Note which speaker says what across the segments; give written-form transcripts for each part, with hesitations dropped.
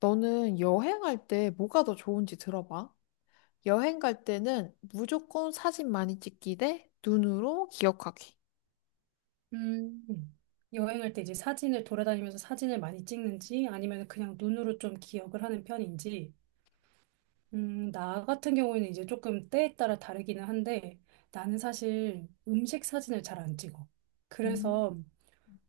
Speaker 1: 너는 여행할 때 뭐가 더 좋은지 들어봐. 여행 갈 때는 무조건 사진 많이 찍기 대 눈으로 기억하기.
Speaker 2: 음. 여행할 때 이제 사진을 돌아다니면서 사진을 많이 찍는지 아니면 그냥 눈으로 좀 기억을 하는 편인지, 나 같은 경우에는 이제 조금 때에 따라 다르기는 한데 나는 사실 음식 사진을 잘 안 찍어.
Speaker 1: 음.
Speaker 2: 그래서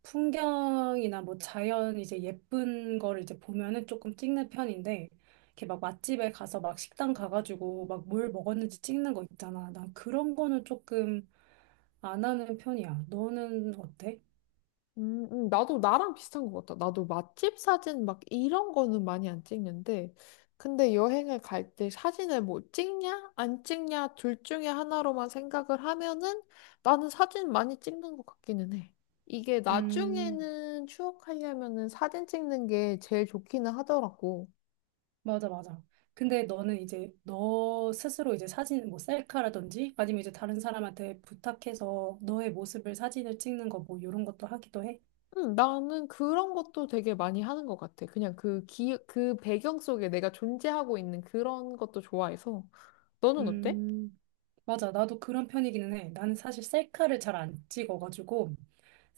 Speaker 2: 풍경이나 뭐 자연 이제 예쁜 거를 이제 보면은 조금 찍는 편인데 이렇게 막 맛집에 가서 막 식당 가가지고 막 뭘 먹었는지 찍는 거 있잖아. 난 그런 거는 조금 안 하는 편이야. 너는 어때?
Speaker 1: 나도 나랑 비슷한 것 같아. 나도 맛집 사진 막 이런 거는 많이 안 찍는데, 근데 여행을 갈 때 사진을 뭐 찍냐, 안 찍냐, 둘 중에 하나로만 생각을 하면은 나는 사진 많이 찍는 것 같기는 해. 이게
Speaker 2: 음.
Speaker 1: 나중에는 추억하려면은 사진 찍는 게 제일 좋기는 하더라고.
Speaker 2: 맞아, 맞아. 근데 너는 이제 너 스스로 이제 사진 뭐 셀카라든지 아니면 이제 다른 사람한테 부탁해서 너의 모습을 사진을 찍는 거 뭐 이런 것도 하기도 해?
Speaker 1: 나는 그런 것도 되게 많이 하는 것 같아. 그냥 그 배경 속에 내가 존재하고 있는 그런 것도 좋아해서. 너는 어때?
Speaker 2: 음, 맞아. 나도 그런 편이기는 해. 나는 사실 셀카를 잘 안 찍어가지고,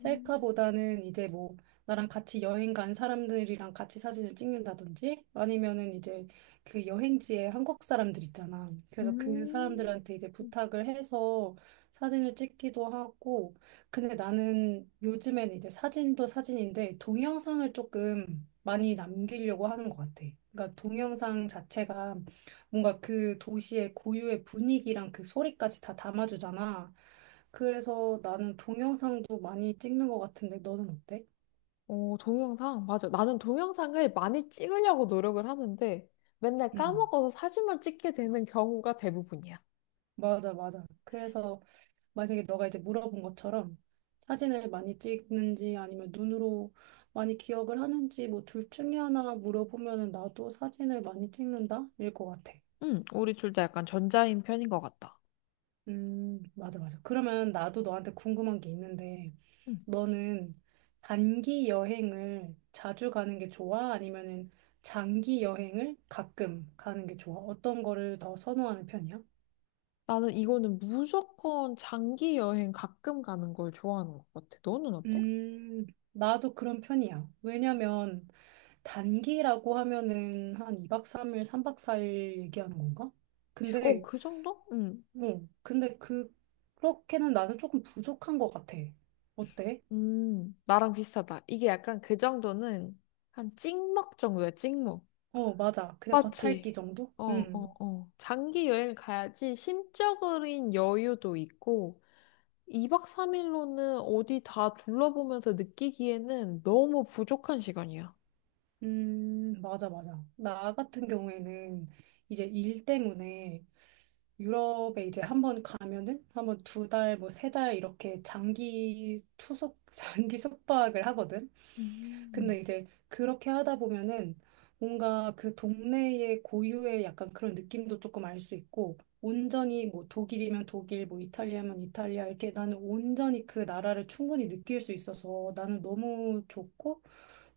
Speaker 1: 음.
Speaker 2: 이제 뭐, 나랑 같이 여행 간 사람들이랑 같이 사진을 찍는다든지, 아니면은 이제 그 여행지에 한국 사람들 있잖아. 그래서 그
Speaker 1: 음,
Speaker 2: 사람들한테 이제 부탁을 해서 사진을 찍기도 하고, 근데 나는 요즘엔 이제 사진도 사진인데, 동영상을 조금 많이 남기려고 하는 것 같아. 그러니까 동영상 자체가 뭔가 그 도시의 고유의 분위기랑 그 소리까지 다 담아주잖아. 그래서 나는 동영상도 많이 찍는 것 같은데 너는 어때?
Speaker 1: 어, 동영상. 맞아. 나는 동영상을 많이 찍으려고 노력을 하는데 맨날
Speaker 2: 음,
Speaker 1: 까먹어서 사진만 찍게 되는 경우가 대부분이야.
Speaker 2: 맞아, 맞아. 그래서 만약에 너가 이제 물어본 것처럼 사진을 많이 찍는지 아니면 눈으로 많이 기억을 하는지 뭐 둘 중에 하나 물어보면은 나도 사진을 많이 찍는다? 일 것 같아.
Speaker 1: 응, 우리 둘 다 약간 전자인 편인 것 같다.
Speaker 2: 맞아, 맞아. 그러면 나도 너한테 궁금한 게 있는데,
Speaker 1: 응.
Speaker 2: 너는 단기 여행을 자주 가는 게 좋아? 아니면은 장기 여행을 가끔 가는 게 좋아? 어떤 거를 더 선호하는 편이야?
Speaker 1: 나는 이거는 무조건 장기 여행 가끔 가는 걸 좋아하는 것 같아. 너는 어때?
Speaker 2: 음, 나도 그런 편이야. 왜냐면 단기라고 하면은 한 2박 3일, 3박 4일 얘기하는 건가?
Speaker 1: 어,
Speaker 2: 근데,
Speaker 1: 그 정도? 응.
Speaker 2: 근데 그렇게는 나는 조금 부족한 것 같아. 어때?
Speaker 1: 나랑 비슷하다. 이게 약간 그 정도는 한 찍먹 정도야, 찍먹.
Speaker 2: 어, 맞아. 그냥
Speaker 1: 맞지?
Speaker 2: 겉핥기 정도?
Speaker 1: 어, 어,
Speaker 2: 응.
Speaker 1: 어. 장기 여행 가야지 심적인 여유도 있고, 2박 3일로는 어디 다 둘러보면서 느끼기에는 너무 부족한 시간이야.
Speaker 2: 맞아, 맞아. 나 같은 경우에는 이제 일 때문에 유럽에 이제 한번 가면은 한번 2달, 뭐 3달 이렇게 장기 투숙, 장기 숙박을 하거든. 근데
Speaker 1: 음.
Speaker 2: 이제 그렇게 하다 보면은 뭔가 그 동네의 고유의 약간 그런 느낌도 조금 알 수 있고 온전히 뭐 독일이면 독일, 뭐 이탈리아면 이탈리아 이렇게 나는 온전히 그 나라를 충분히 느낄 수 있어서 나는 너무 좋고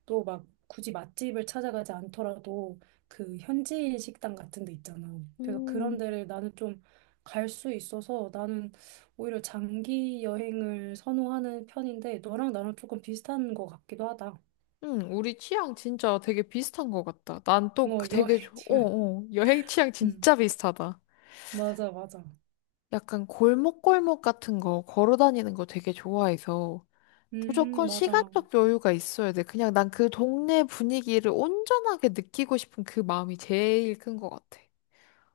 Speaker 2: 또 막 굳이 맛집을 찾아가지 않더라도 그 현지인 식당 같은 데 있잖아. 그래서 그런
Speaker 1: 음.
Speaker 2: 데를 나는 좀 갈 수 있어서 나는 오히려 장기 여행을 선호하는 편인데 너랑 나랑 조금 비슷한 것 같기도 하다.
Speaker 1: 응, 우리 취향 진짜 되게 비슷한 것 같다. 난또
Speaker 2: 어,
Speaker 1: 그 되게,
Speaker 2: 여행 지원.
Speaker 1: 여행 취향
Speaker 2: 음,
Speaker 1: 진짜 비슷하다.
Speaker 2: 맞아, 맞아.
Speaker 1: 약간 골목골목 같은 거 걸어 다니는 거 되게 좋아해서 무조건
Speaker 2: 맞아.
Speaker 1: 시간적 여유가 있어야 돼. 그냥 난 그 동네 분위기를 온전하게 느끼고 싶은 그 마음이 제일 큰 것 같아.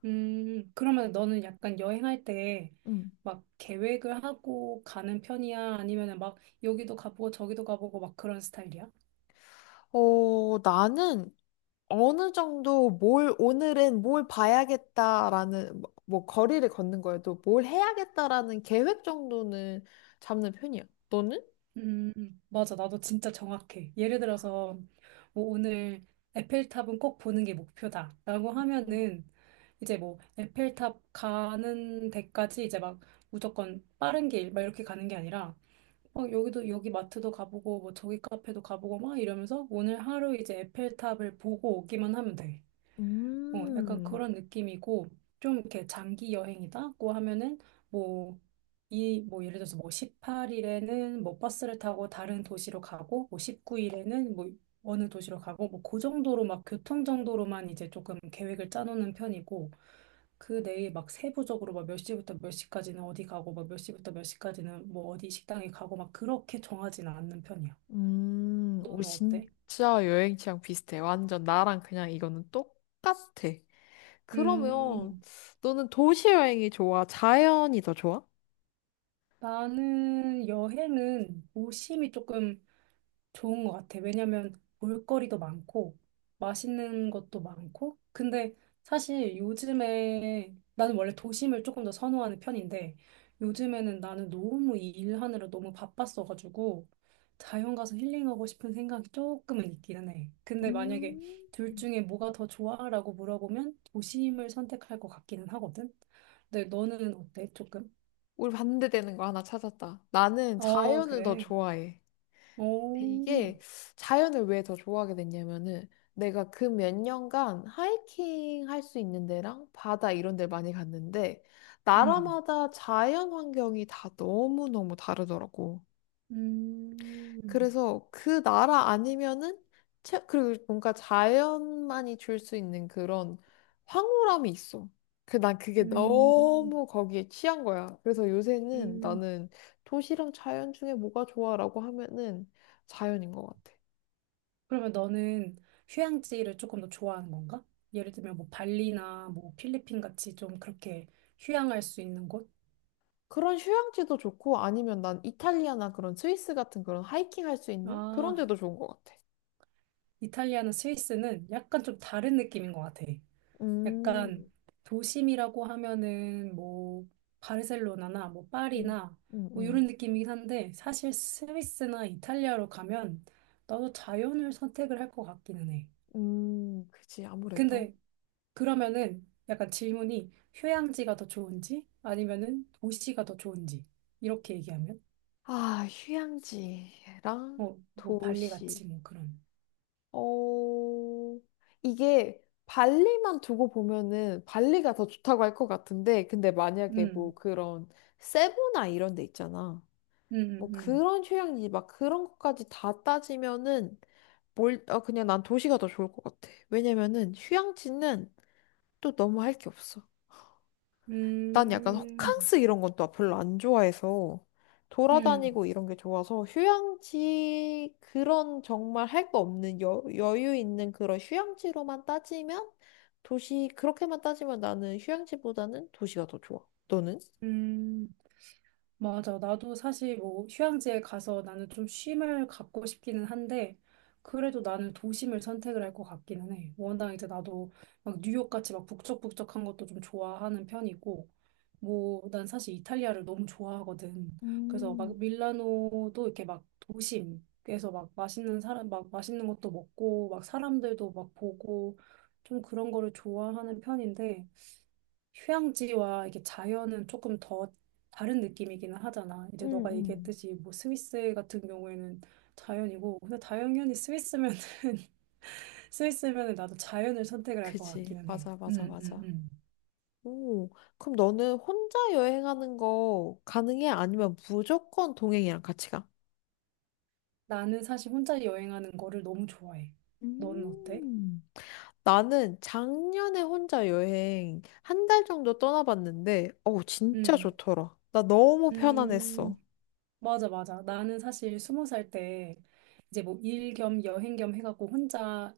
Speaker 2: 그러면 너는 약간 여행할 때
Speaker 1: 음,
Speaker 2: 막 계획을 하고 가는 편이야? 아니면은 막 여기도 가보고 저기도 가보고 막 그런 스타일이야?
Speaker 1: 어, 나는 어느 정도 오늘은 뭘 봐야겠다라는, 뭐 거리를 걷는 거여도 뭘 해야겠다라는 계획 정도는 잡는 편이야. 너는?
Speaker 2: 음, 맞아. 나도 진짜 정확해. 예를 들어서 뭐 오늘 에펠탑은 꼭 보는 게 목표다, 라고 하면은 이제 뭐 에펠탑 가는 데까지 이제 막 무조건 빠른 길 막 이렇게 가는 게 아니라 막 여기도 여기 마트도 가보고 뭐 저기 카페도 가보고 막 이러면서 오늘 하루 이제 에펠탑을 보고 오기만 하면 돼. 어, 약간
Speaker 1: 음,
Speaker 2: 그런 느낌이고, 좀 이렇게 장기 여행이다고 하면은, 뭐, 뭐, 예를 들어서 뭐 18일에는 뭐 버스를 타고 다른 도시로 가고, 뭐 19일에는 뭐 어느 도시로 가고, 뭐 그 정도로 막 교통 정도로만 이제 조금 계획을 짜놓는 편이고, 그 내일 막 세부적으로 막 몇 시부터 몇 시까지는 어디 가고, 막 몇 시부터 몇 시까지는 뭐 어디 식당에 가고, 막 그렇게 정하진 않는 편이야.
Speaker 1: 오,
Speaker 2: 너는 어때?
Speaker 1: 진짜 여행 취향 비슷해. 완전 나랑 그냥 이거는 똑같아. 그러면
Speaker 2: 음,
Speaker 1: 너는 도시 여행이 좋아? 자연이 더 좋아?
Speaker 2: 나는 여행은 오심이 조금 좋은 것 같아. 왜냐면 볼거리도 많고 맛있는 것도 많고. 근데 사실 요즘에 나는 원래 도심을 조금 더 선호하는 편인데 요즘에는 나는 너무 이 일하느라 너무 바빴어가지고 자연 가서 힐링하고 싶은 생각이 조금은 있기는 해. 근데
Speaker 1: 음,
Speaker 2: 만약에 둘 중에 뭐가 더 좋아라고 물어보면 도심을 선택할 것 같기는 하거든. 근데 너는 어때? 조금?
Speaker 1: 우리 반대되는 거 하나 찾았다. 나는
Speaker 2: 어,
Speaker 1: 자연을 더
Speaker 2: 그래.
Speaker 1: 좋아해. 근데
Speaker 2: 오.
Speaker 1: 이게 자연을 왜 더 좋아하게 됐냐면은 내가 그 몇 년간 하이킹 할 수 있는 데랑 바다 이런 데를 많이 갔는데
Speaker 2: 음,
Speaker 1: 나라마다 자연 환경이 다 너무너무 다르더라고.
Speaker 2: 음.
Speaker 1: 그래서 그 나라 아니면은 그리고 뭔가 자연만이 줄 수 있는 그런 황홀함이 있어. 그 난 그게
Speaker 2: 음,
Speaker 1: 너무 거기에 취한 거야. 그래서 요새는
Speaker 2: 음.
Speaker 1: 나는 도시랑 자연 중에 뭐가 좋아라고 하면은 자연인 것 같아.
Speaker 2: 그러면 너는 휴양지를 조금 더 좋아하는 건가? 예를 들면 뭐 발리나 뭐 필리핀 같이 좀 그렇게 휴양할 수 있는 곳?
Speaker 1: 그런 휴양지도 좋고 아니면 난 이탈리아나 그런 스위스 같은 그런 하이킹 할 수 있는 그런
Speaker 2: 아,
Speaker 1: 데도 좋은 것 같아.
Speaker 2: 이탈리아나 스위스는 약간 좀 다른 느낌인 것 같아.
Speaker 1: 음,
Speaker 2: 약간 도심이라고 하면은 뭐 바르셀로나나 뭐
Speaker 1: 음,
Speaker 2: 파리나
Speaker 1: 음,
Speaker 2: 뭐 이런
Speaker 1: 음,
Speaker 2: 느낌이긴 한데 사실 스위스나 이탈리아로 가면 나도 자연을 선택을 할 것 같기는 해.
Speaker 1: 그지 아무래도.
Speaker 2: 근데 그러면은 약간 질문이 휴양지가 더 좋은지 아니면은 도시가 더 좋은지 이렇게 얘기하면
Speaker 1: 아, 휴양지랑
Speaker 2: 뭐, 발리
Speaker 1: 도시.
Speaker 2: 같이 뭐 그런.
Speaker 1: 어, 이게 발리만 두고 보면은 발리가 더 좋다고 할 것 같은데, 근데 만약에 뭐
Speaker 2: 음,
Speaker 1: 그런 세부나 이런 데 있잖아.
Speaker 2: 음,
Speaker 1: 뭐
Speaker 2: 음,
Speaker 1: 그런 휴양지 막 그런 것까지 다 따지면은 아, 그냥 난 도시가 더 좋을 것 같아. 왜냐면은 휴양지는 또 너무 할 게 없어. 난 약간
Speaker 2: 음,
Speaker 1: 호캉스 이런 건 또 별로 안 좋아해서
Speaker 2: 음, 음,
Speaker 1: 돌아다니고 이런 게 좋아서 휴양지 그런 정말 할 거 없는 여유 있는 그런 휴양지로만 따지면 도시 그렇게만 따지면 나는 휴양지보다는 도시가 더 좋아. 너는?
Speaker 2: 음. 맞아. 나도 사실 뭐 휴양지에 가서 나는 좀 쉼을 갖고 싶기는 한데, 그래도 나는 도심을 선택을 할 것 같기는 해. 워낙 이제 나도 막 뉴욕 같이 막 북적북적한 것도 좀 좋아하는 편이고, 뭐, 난 사실 이탈리아를 너무 좋아하거든. 그래서
Speaker 1: 음,
Speaker 2: 막 밀라노도 이렇게 막 도심에서 막 맛있는 사람, 막 맛있는 것도 먹고, 막 사람들도 막 보고, 좀 그런 거를 좋아하는 편인데, 휴양지와 이게 자연은 조금 더 다른 느낌이기는 하잖아. 이제
Speaker 1: 음,
Speaker 2: 너가
Speaker 1: 음.
Speaker 2: 얘기했듯이 뭐 스위스 같은 경우에는 자연이고, 근데 당연히 스위스면은 스위스면은 나도 자연을 선택을 할 것
Speaker 1: 그지.
Speaker 2: 같기는 해.
Speaker 1: 맞아, 맞아, 맞아. 오, 그럼 너는 혼자 여행하는 거 가능해? 아니면 무조건 동행이랑 같이 가?
Speaker 2: 나는 사실 혼자 여행하는 거를 너무 좋아해. 너는 어때?
Speaker 1: 음. 나는 작년에 혼자 여행 한 달 정도 떠나봤는데, 어우, 진짜
Speaker 2: 음,
Speaker 1: 좋더라. 나 너무 편안했어.
Speaker 2: 음. 맞아, 맞아. 나는 사실 20살 때 이제 뭐 일 겸 여행 겸 해갖고 혼자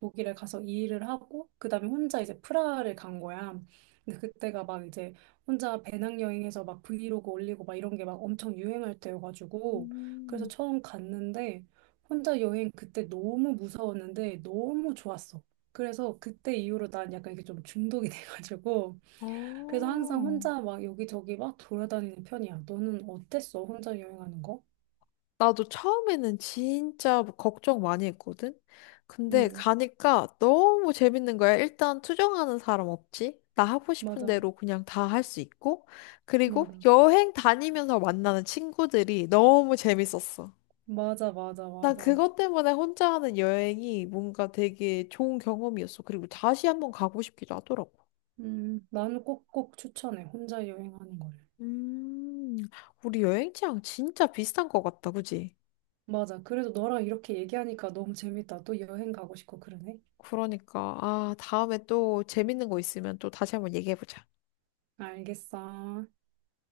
Speaker 2: 독일에 가서 일을 하고 그다음에 혼자 이제 프라하를 간 거야. 근데 그때가 막 이제 혼자 배낭여행해서 막 브이로그 올리고 막 이런 게 막 엄청 유행할 때여가지고 그래서
Speaker 1: 음.
Speaker 2: 처음 갔는데 혼자 여행 그때 너무 무서웠는데 너무 좋았어. 그래서 그때 이후로 난 약간 이게 좀 중독이 돼가지고 그래서 항상
Speaker 1: 어.
Speaker 2: 혼자 막 여기저기 막 돌아다니는 편이야. 너는 어땠어? 혼자 여행하는 거?
Speaker 1: 나도 처음에는 진짜 뭐 걱정 많이 했거든? 근데
Speaker 2: 응,
Speaker 1: 가니까 너무 재밌는 거야. 일단 투정하는 사람 없지? 나 하고 싶은
Speaker 2: 맞아,
Speaker 1: 대로 그냥 다 할 수 있고. 그리고
Speaker 2: 맞아,
Speaker 1: 여행 다니면서 만나는 친구들이 너무 재밌었어.
Speaker 2: 맞아, 맞아,
Speaker 1: 난
Speaker 2: 맞아.
Speaker 1: 그것 때문에 혼자 하는 여행이 뭔가 되게 좋은 경험이었어. 그리고 다시 한번 가고 싶기도 하더라고.
Speaker 2: 나는 꼭꼭 추천해. 혼자 여행하는 거를.
Speaker 1: 음, 우리 여행 취향 진짜 비슷한 것 같다, 그지?
Speaker 2: 맞아. 그래도 너랑 이렇게 얘기하니까 너무 재밌다. 또 여행 가고 싶고 그러네.
Speaker 1: 그러니까, 아, 다음에 또 재밌는 거 있으면 또 다시 한번 얘기해보자.
Speaker 2: 알겠어.